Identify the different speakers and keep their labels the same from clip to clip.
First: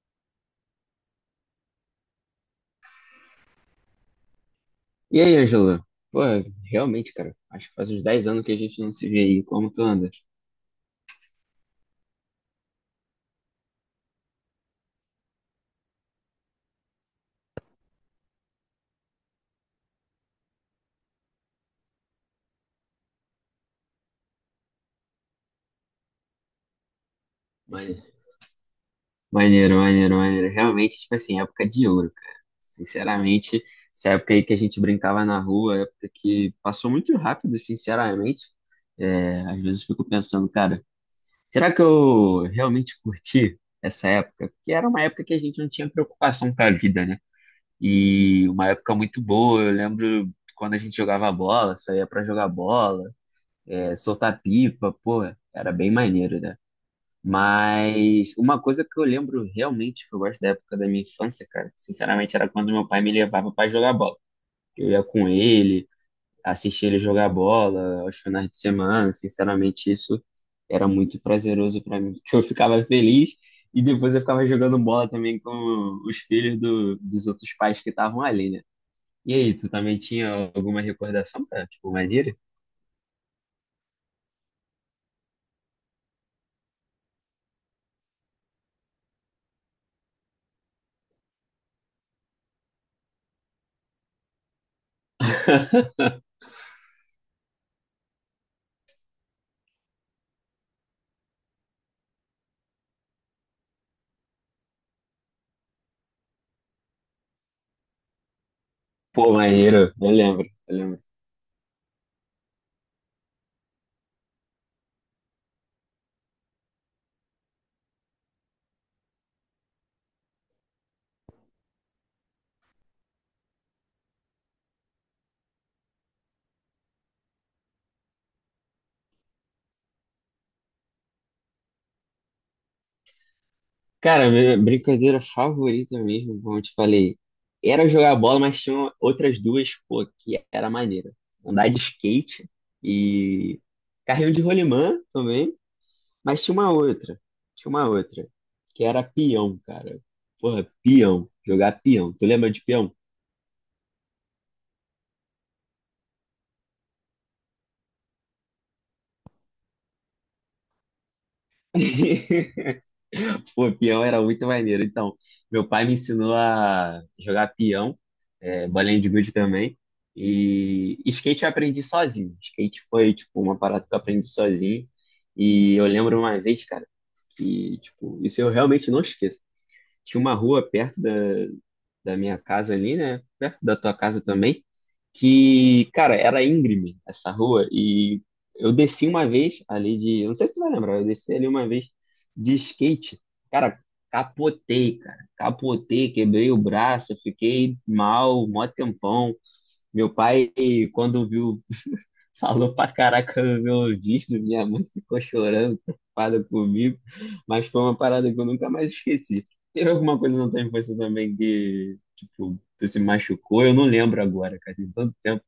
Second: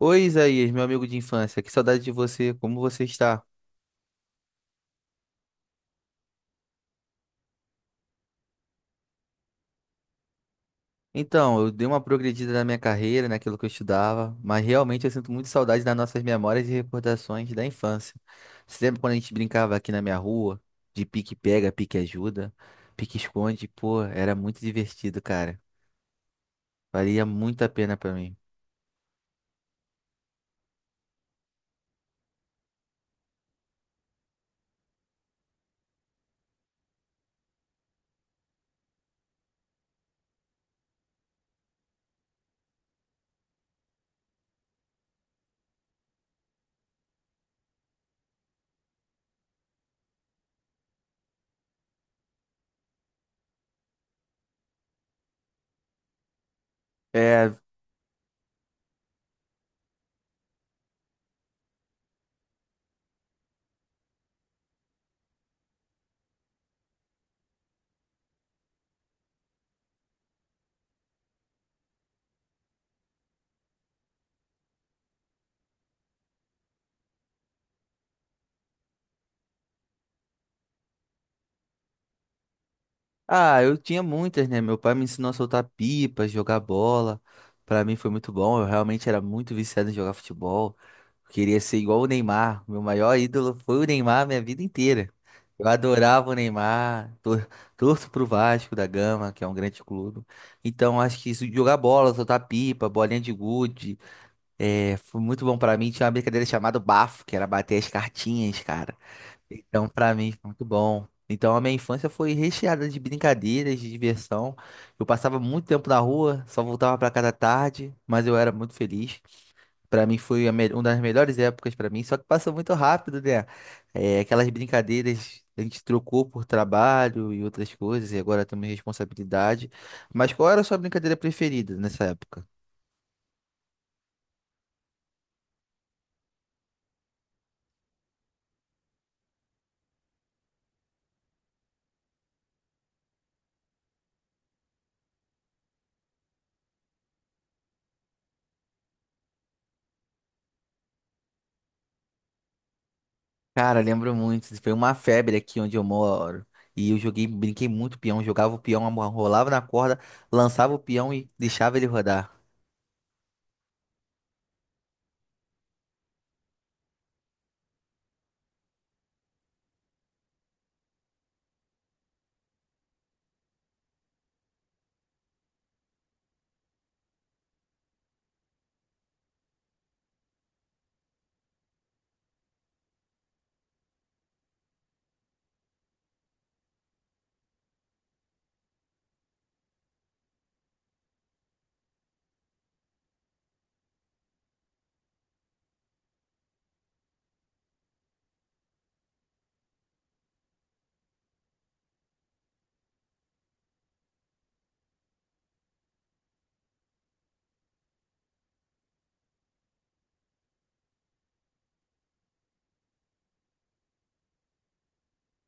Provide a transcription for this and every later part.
Speaker 1: Oi, Isaías, meu amigo de infância, que saudade de você, como você está?
Speaker 2: E aí, Angela? Pô, realmente, cara, acho que faz uns 10 anos que a gente não se vê aí. Como tu anda?
Speaker 1: Então, eu dei uma progredida na minha carreira, naquilo que eu estudava, mas realmente eu sinto muito saudade das nossas memórias e recordações da infância. Você lembra quando a gente brincava aqui na minha rua, de pique-pega, pique-ajuda, pique-esconde? Pô, era muito divertido, cara. Valia muito a pena
Speaker 2: Mane-
Speaker 1: pra mim.
Speaker 2: Maneiro, maneiro, maneiro. Realmente, tipo assim, época de ouro, cara. Sinceramente, essa época aí que a gente brincava na rua, época que passou muito rápido, sinceramente. É, às vezes fico pensando, cara, será que eu realmente curti essa época? Porque era uma época que a gente não tinha preocupação com a vida, né? E uma época muito boa. Eu lembro quando a gente jogava bola, saía pra jogar bola. É, soltar pipa, pô, era bem maneiro, né?
Speaker 1: É.
Speaker 2: Mas uma coisa que eu lembro realmente que eu gosto da época da minha infância, cara, sinceramente, era quando meu pai me levava pra jogar bola. Eu ia com ele, assistia ele jogar bola aos finais de semana, sinceramente, isso era muito prazeroso pra mim, porque eu ficava feliz e depois eu ficava jogando bola também com os filhos dos outros pais que estavam ali, né? E aí, tu também tinha alguma recordação, cara? Tipo, maneiro?
Speaker 1: Ah, eu tinha muitas, né? Meu pai me ensinou a soltar pipa, jogar bola. Pra mim foi muito bom. Eu realmente era muito viciado em jogar futebol. Eu queria ser igual o Neymar. Meu maior ídolo foi o Neymar minha vida inteira. Eu adorava o Neymar. Torço pro Vasco da Gama, que é um grande clube. Então acho que isso, jogar bola, soltar pipa, bolinha de gude, foi muito bom pra mim. Tinha uma brincadeira chamada bafo, que era bater as cartinhas, cara.
Speaker 2: Pô,
Speaker 1: Então,
Speaker 2: maneiro, eu
Speaker 1: pra mim,
Speaker 2: lembro.
Speaker 1: foi muito
Speaker 2: eu lembro
Speaker 1: bom. Então, a minha infância foi recheada de brincadeiras, de diversão. Eu passava muito tempo na rua, só voltava pra casa tarde, mas eu era muito feliz. Pra mim foi a uma das melhores épocas pra mim, só que passou muito rápido, né? É, aquelas brincadeiras a gente trocou por trabalho e outras coisas, e agora temos responsabilidade. Mas qual era a sua brincadeira preferida nessa época?
Speaker 2: Cara, minha brincadeira favorita mesmo, como eu te falei, era jogar bola, mas tinha outras duas, pô, que era maneira. Andar de skate e carrinho de rolimã também, mas tinha uma outra, que era peão, cara. Porra, peão, jogar peão. Tu lembra de peão?
Speaker 1: Cara, lembro muito. Foi uma febre aqui onde eu moro. E eu joguei, brinquei muito peão, jogava o peão, rolava na corda, lançava o peão e deixava ele rodar.
Speaker 2: Pô, peão era muito maneiro. Então, meu pai me ensinou a jogar peão, é, bolinha de gude também. E skate eu aprendi sozinho. Skate foi, tipo, uma parada que eu aprendi sozinho. E eu lembro uma vez, cara, que, tipo, isso eu realmente não esqueço. Tinha uma rua perto da minha casa ali, né? Perto da tua casa também. Que, cara, era íngreme essa rua. E eu desci uma vez ali de. Eu não sei se tu vai lembrar, eu desci ali uma vez de skate. Cara, cara. Capotei, quebrei o braço, fiquei mal, mó tempão. Meu pai, quando viu, falou pra caraca no meu ouvido, minha mãe ficou chorando, preocupada comigo, mas foi uma parada que eu nunca mais esqueci. Teve alguma coisa na tua infância também que, tipo, tu se machucou? Eu não lembro agora, cara, tem tanto tempo.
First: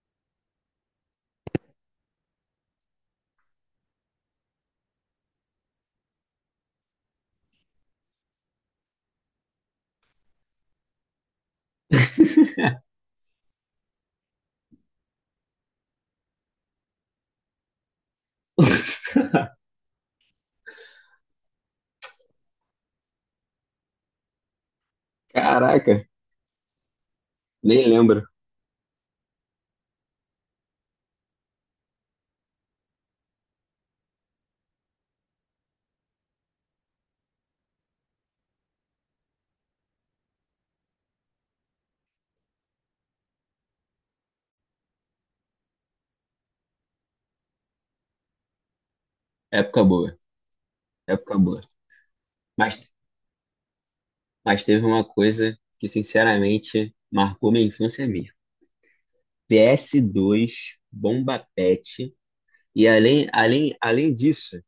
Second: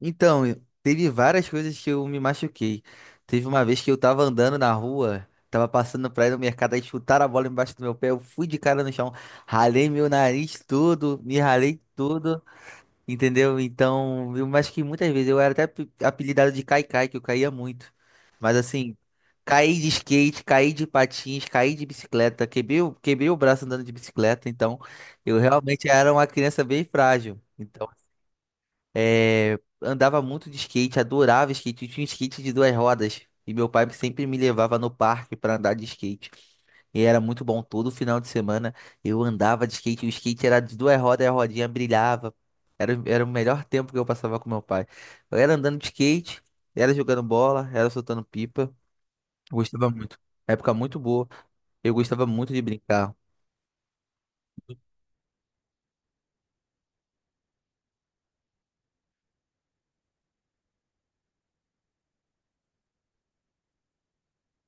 Speaker 1: Então, teve várias coisas que eu me machuquei. Teve uma vez que eu tava andando na rua, tava passando pra ir no mercado, aí chutaram a bola embaixo do meu pé, eu fui de cara no chão, ralei meu nariz todo, me ralei todo. Entendeu? Então, eu acho que muitas vezes eu era até apelidado de caicai que eu caía muito. Mas assim, caí de skate, caí de patins, caí de bicicleta, quebrei, quebrei o braço andando de bicicleta. Então, eu realmente
Speaker 2: Caraca,
Speaker 1: era uma criança bem frágil.
Speaker 2: nem
Speaker 1: Então,
Speaker 2: lembro.
Speaker 1: andava muito de skate, adorava skate. Eu tinha um skate de duas rodas. E meu pai sempre me levava no parque para andar de skate. E era muito bom. Todo final de semana eu andava de skate. O skate era de duas rodas e a rodinha brilhava. Era o melhor tempo que eu passava com meu pai. Eu era andando de skate, era jogando bola, era soltando pipa. Eu
Speaker 2: Época
Speaker 1: gostava
Speaker 2: boa,
Speaker 1: muito. Época muito boa.
Speaker 2: época boa.
Speaker 1: Eu gostava muito de
Speaker 2: Mas,
Speaker 1: brincar.
Speaker 2: mas teve uma coisa que, sinceramente, marcou minha infância mesmo. PS2, Bomba Pet, e além disso.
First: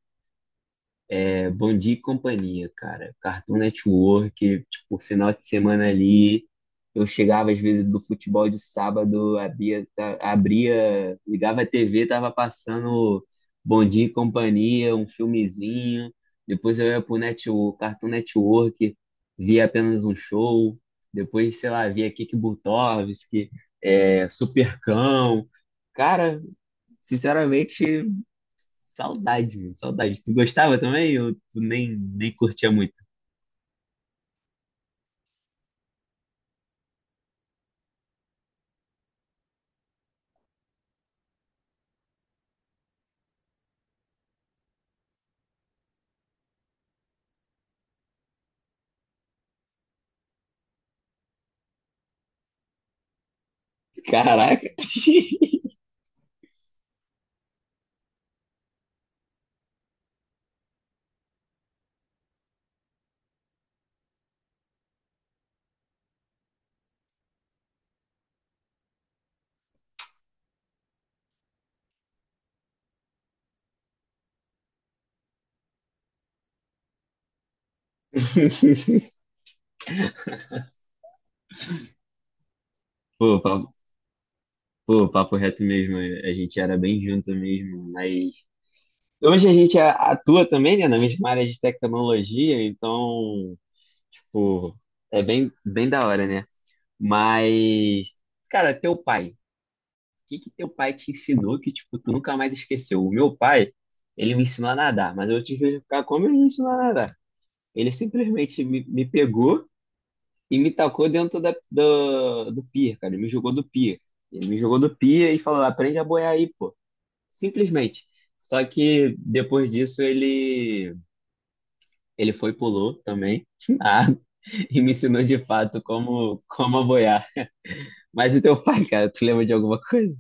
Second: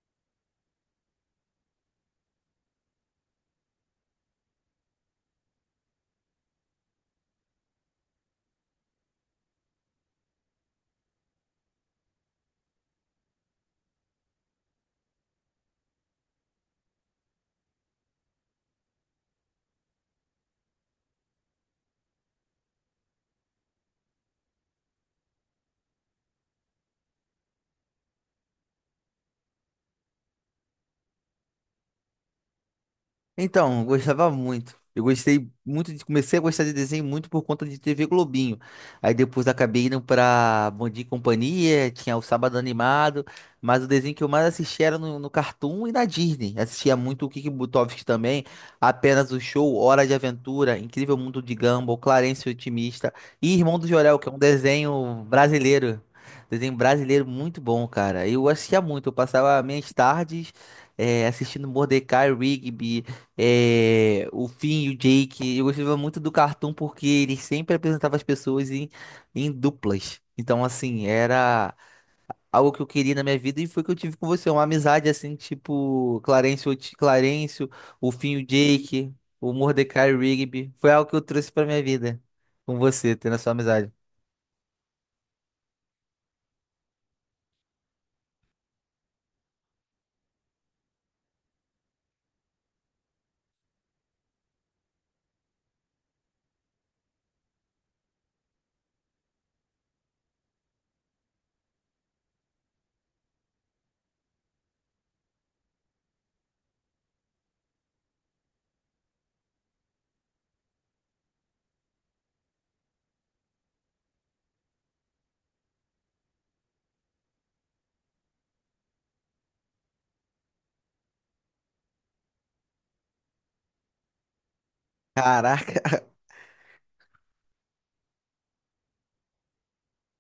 Speaker 2: É, Bom Dia e Companhia, cara. Cartoon Network, tipo, final de semana ali. Eu chegava às vezes do futebol de sábado, abria, ligava a TV, tava passando Bom Dia e Companhia, um filmezinho. Depois eu ia pro net, o Cartoon Network, via apenas um show. Depois, sei lá, via Kiki Butovski, é, Supercão. Cara, sinceramente. Saudade, meu, saudade. Tu gostava também ou tu nem curtia muito?
Speaker 1: Então, eu gostava muito. Eu gostei muito de. Comecei a gostar de desenho muito por conta de TV Globinho. Aí depois acabei indo pra Bom Dia e Companhia, tinha o Sábado Animado, mas o desenho que eu mais assistia era no Cartoon e na Disney. Assistia muito o Kiki Butovski também, Apenas o Show, Hora de Aventura, Incrível Mundo de Gumball, Clarence o Otimista e Irmão do Jorel, que é um
Speaker 2: Caraca.
Speaker 1: desenho brasileiro. Desenho brasileiro muito bom, cara. Eu assistia muito, eu passava minhas tardes assistindo Mordecai, Rigby. É, o Finn e o Jake, eu gostava muito do cartoon porque ele sempre apresentava as pessoas em duplas. Então, assim, era algo que eu queria na minha vida e foi o que eu tive com você. Uma amizade, assim, tipo Clarence, o Finn e o Jake, o Mordecai e o Rigby. Foi algo que eu trouxe pra minha vida com você, tendo a
Speaker 2: Pô,
Speaker 1: sua
Speaker 2: papo,
Speaker 1: amizade.
Speaker 2: pô, papo reto mesmo, a gente era bem junto mesmo, mas hoje a gente atua também, né, na mesma área de tecnologia, então, tipo, é bem, bem da hora, né? Mas, cara, teu pai, o que que teu pai te ensinou que, tipo, tu nunca mais esqueceu? O meu pai, ele me ensinou a nadar, mas eu tive que ficar como ele me ensinou a nadar. Ele simplesmente me pegou e me tacou dentro do pier, cara. Ele me jogou do pier. Ele me jogou do pier e falou: aprende a boiar aí, pô. Simplesmente. Só que depois disso ele foi e pulou também na água e me ensinou de fato
Speaker 1: Caraca.
Speaker 2: como a boiar. Mas e teu pai, cara, tu lembra de alguma coisa?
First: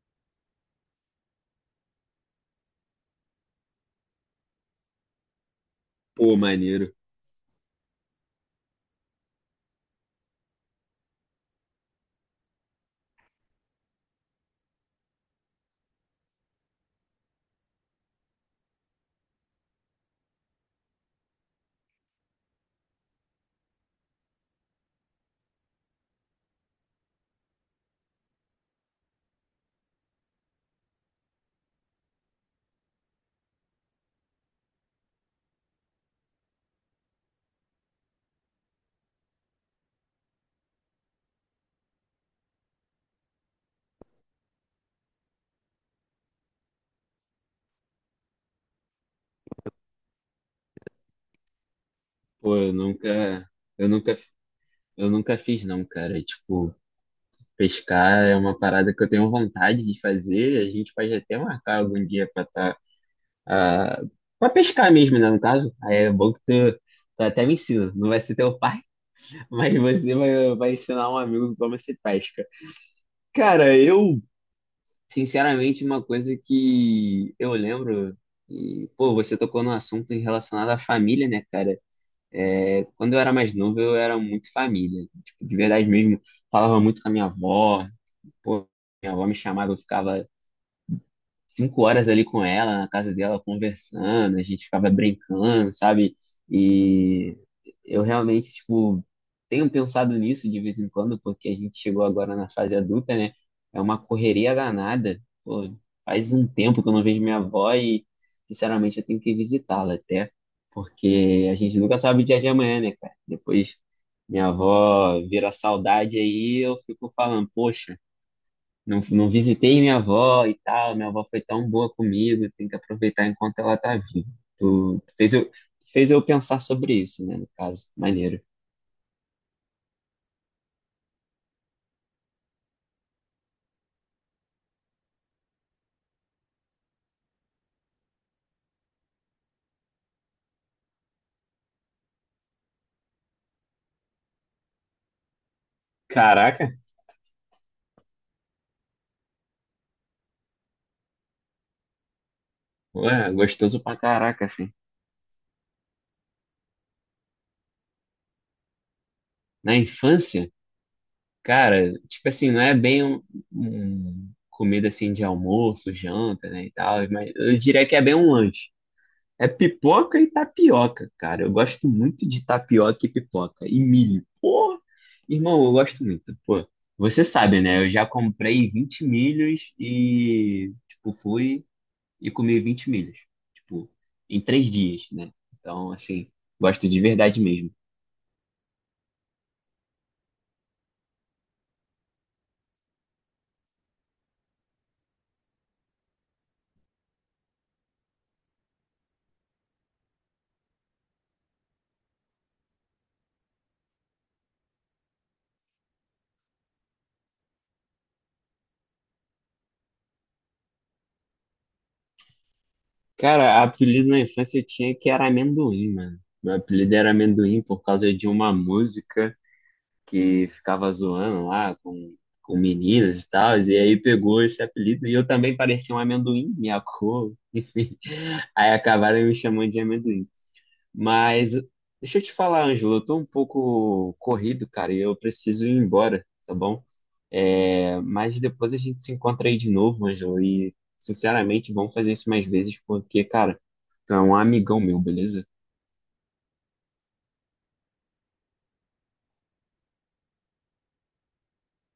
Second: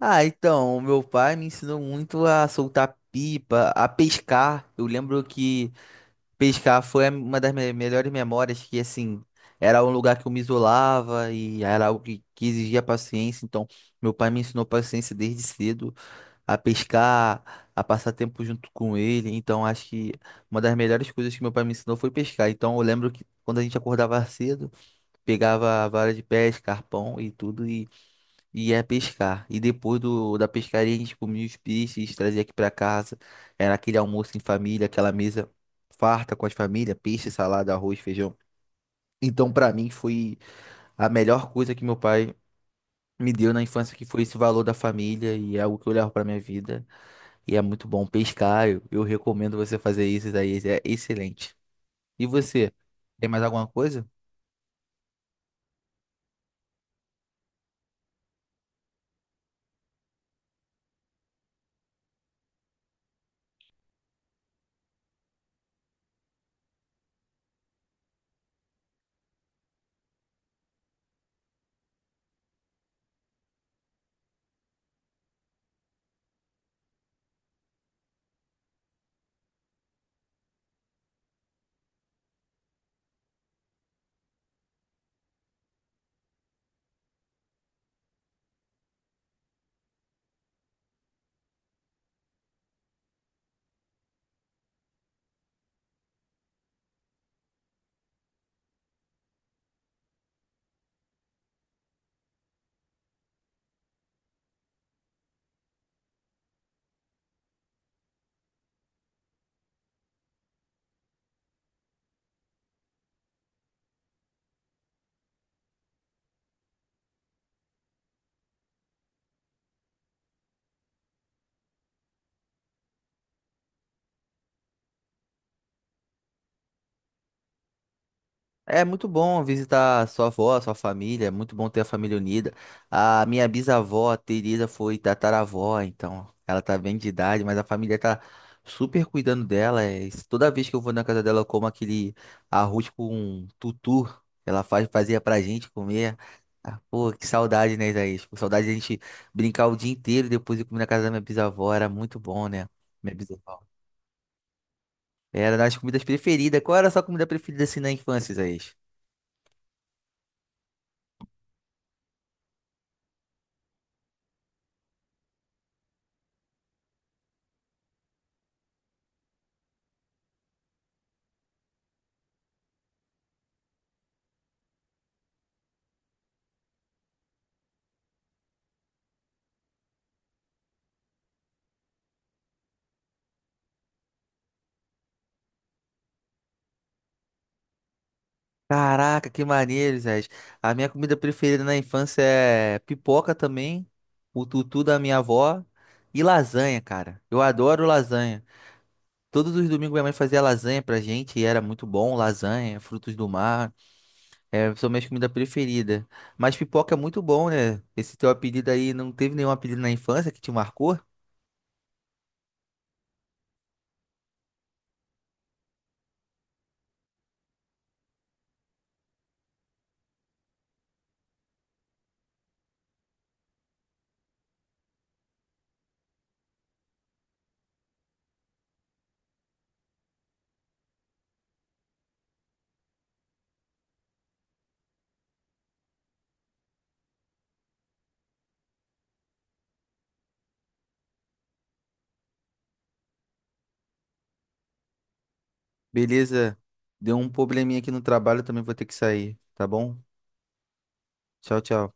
Speaker 1: Ah, então, o meu pai me ensinou muito a soltar pipa, a pescar. Eu lembro que.
Speaker 2: Pô,
Speaker 1: Pescar
Speaker 2: maneiro.
Speaker 1: foi uma das melhores memórias que, assim, era um lugar que eu me isolava e era algo que exigia paciência. Então, meu pai me ensinou paciência desde cedo, a pescar, a passar tempo junto com ele. Então, acho que uma das melhores coisas que meu pai me ensinou foi pescar. Então, eu lembro que quando a gente acordava cedo, pegava a vara de pesca, arpão e tudo, e ia pescar. E depois da pescaria a gente comia os peixes, trazia aqui pra casa. Era aquele almoço em família, aquela mesa farta com as famílias, peixe, salada, arroz, feijão. Então pra mim foi a melhor coisa que meu pai me deu na infância, que foi esse valor da família e é algo que eu levo pra minha vida. E é muito bom pescar, eu recomendo você fazer isso, daí é excelente. E
Speaker 2: Pô,
Speaker 1: você, tem mais alguma
Speaker 2: eu
Speaker 1: coisa?
Speaker 2: nunca eu nunca fiz não, cara. Tipo, pescar é uma parada que eu tenho vontade de fazer, a gente pode até marcar algum dia para estar ah, pra pescar mesmo, né? No caso, aí é bom que tu até me ensina. Não vai ser teu pai, mas você vai ensinar um amigo como se pesca. Cara, eu, sinceramente, uma coisa que eu lembro, e, pô, você tocou no assunto em relacionado à família, né, cara? É, quando eu era mais novo, eu era muito família. Tipo, de verdade mesmo, falava muito com a minha avó. Pô, minha avó me chamava, eu ficava 5 horas ali com ela, na casa dela, conversando, a gente ficava brincando, sabe? E eu realmente, tipo, tenho pensado nisso de vez em quando, porque a gente chegou agora na fase adulta, né? É uma correria danada. Pô, faz um tempo que eu não vejo minha avó e, sinceramente, eu tenho que visitá-la até, porque a gente nunca sabe o dia de amanhã, né, cara? Depois minha avó vira saudade aí, eu fico falando, poxa. Não, não visitei minha avó e tal. Minha avó foi tão boa comigo, tem que aproveitar enquanto ela tá viva. Tu fez eu pensar sobre isso, né? No caso, maneiro.
Speaker 1: É muito bom visitar sua avó, sua família, é muito bom ter a família unida. A minha bisavó, a Teresa, foi tataravó, então ela tá bem de idade, mas a família tá super cuidando dela. É isso. Toda vez que eu vou na casa dela, eu como aquele arroz com tutu, fazia pra gente comer.
Speaker 2: Caraca,
Speaker 1: Ah, pô, que saudade, né, Isaías? Pô, saudade de a gente brincar o dia inteiro e depois ir comer na casa da minha bisavó, era muito bom, né? Minha
Speaker 2: ué,
Speaker 1: bisavó.
Speaker 2: gostoso pra caraca, filho.
Speaker 1: Era das comidas preferidas. Qual era a sua comida preferida assim na infância, Isaías?
Speaker 2: Na infância, cara, tipo assim, não é bem um comida assim de almoço, janta, né, e tal, mas eu diria que é bem um lanche. É pipoca e tapioca, cara. Eu gosto muito de tapioca e pipoca. E milho. Pô, irmão, eu gosto muito. Pô, você sabe, né? Eu já comprei 20 milhos e, tipo, fui e comi 20 milhos. Tipo, em 3 dias, né? Então, assim, gosto de verdade mesmo.
Speaker 1: Caraca, que maneiro, Zé. A minha comida preferida na infância é pipoca também, o tutu da minha avó e lasanha, cara. Eu adoro lasanha. Todos os domingos minha mãe fazia lasanha pra gente e era muito bom, lasanha, frutos do mar, são minhas comidas preferidas. Mas pipoca é muito bom, né? Esse teu apelido aí, não teve nenhum apelido na infância que te marcou?
Speaker 2: Cara, apelido na infância eu tinha que era amendoim, mano. Meu apelido era amendoim por causa de uma música que ficava zoando lá com meninas e tal, e aí pegou esse apelido, e eu também parecia um amendoim, minha cor, enfim. Aí acabaram me chamando de amendoim. Mas deixa eu te falar, Ângelo, eu tô um pouco corrido, cara, e eu preciso ir embora, tá bom? É, mas depois a gente se encontra aí de novo, Ângelo, e sinceramente vamos fazer isso mais vezes, porque, cara, tu é um amigão meu, beleza?
Speaker 1: Beleza, deu um probleminha aqui no trabalho, também vou ter que sair, tá bom? Tchau, tchau.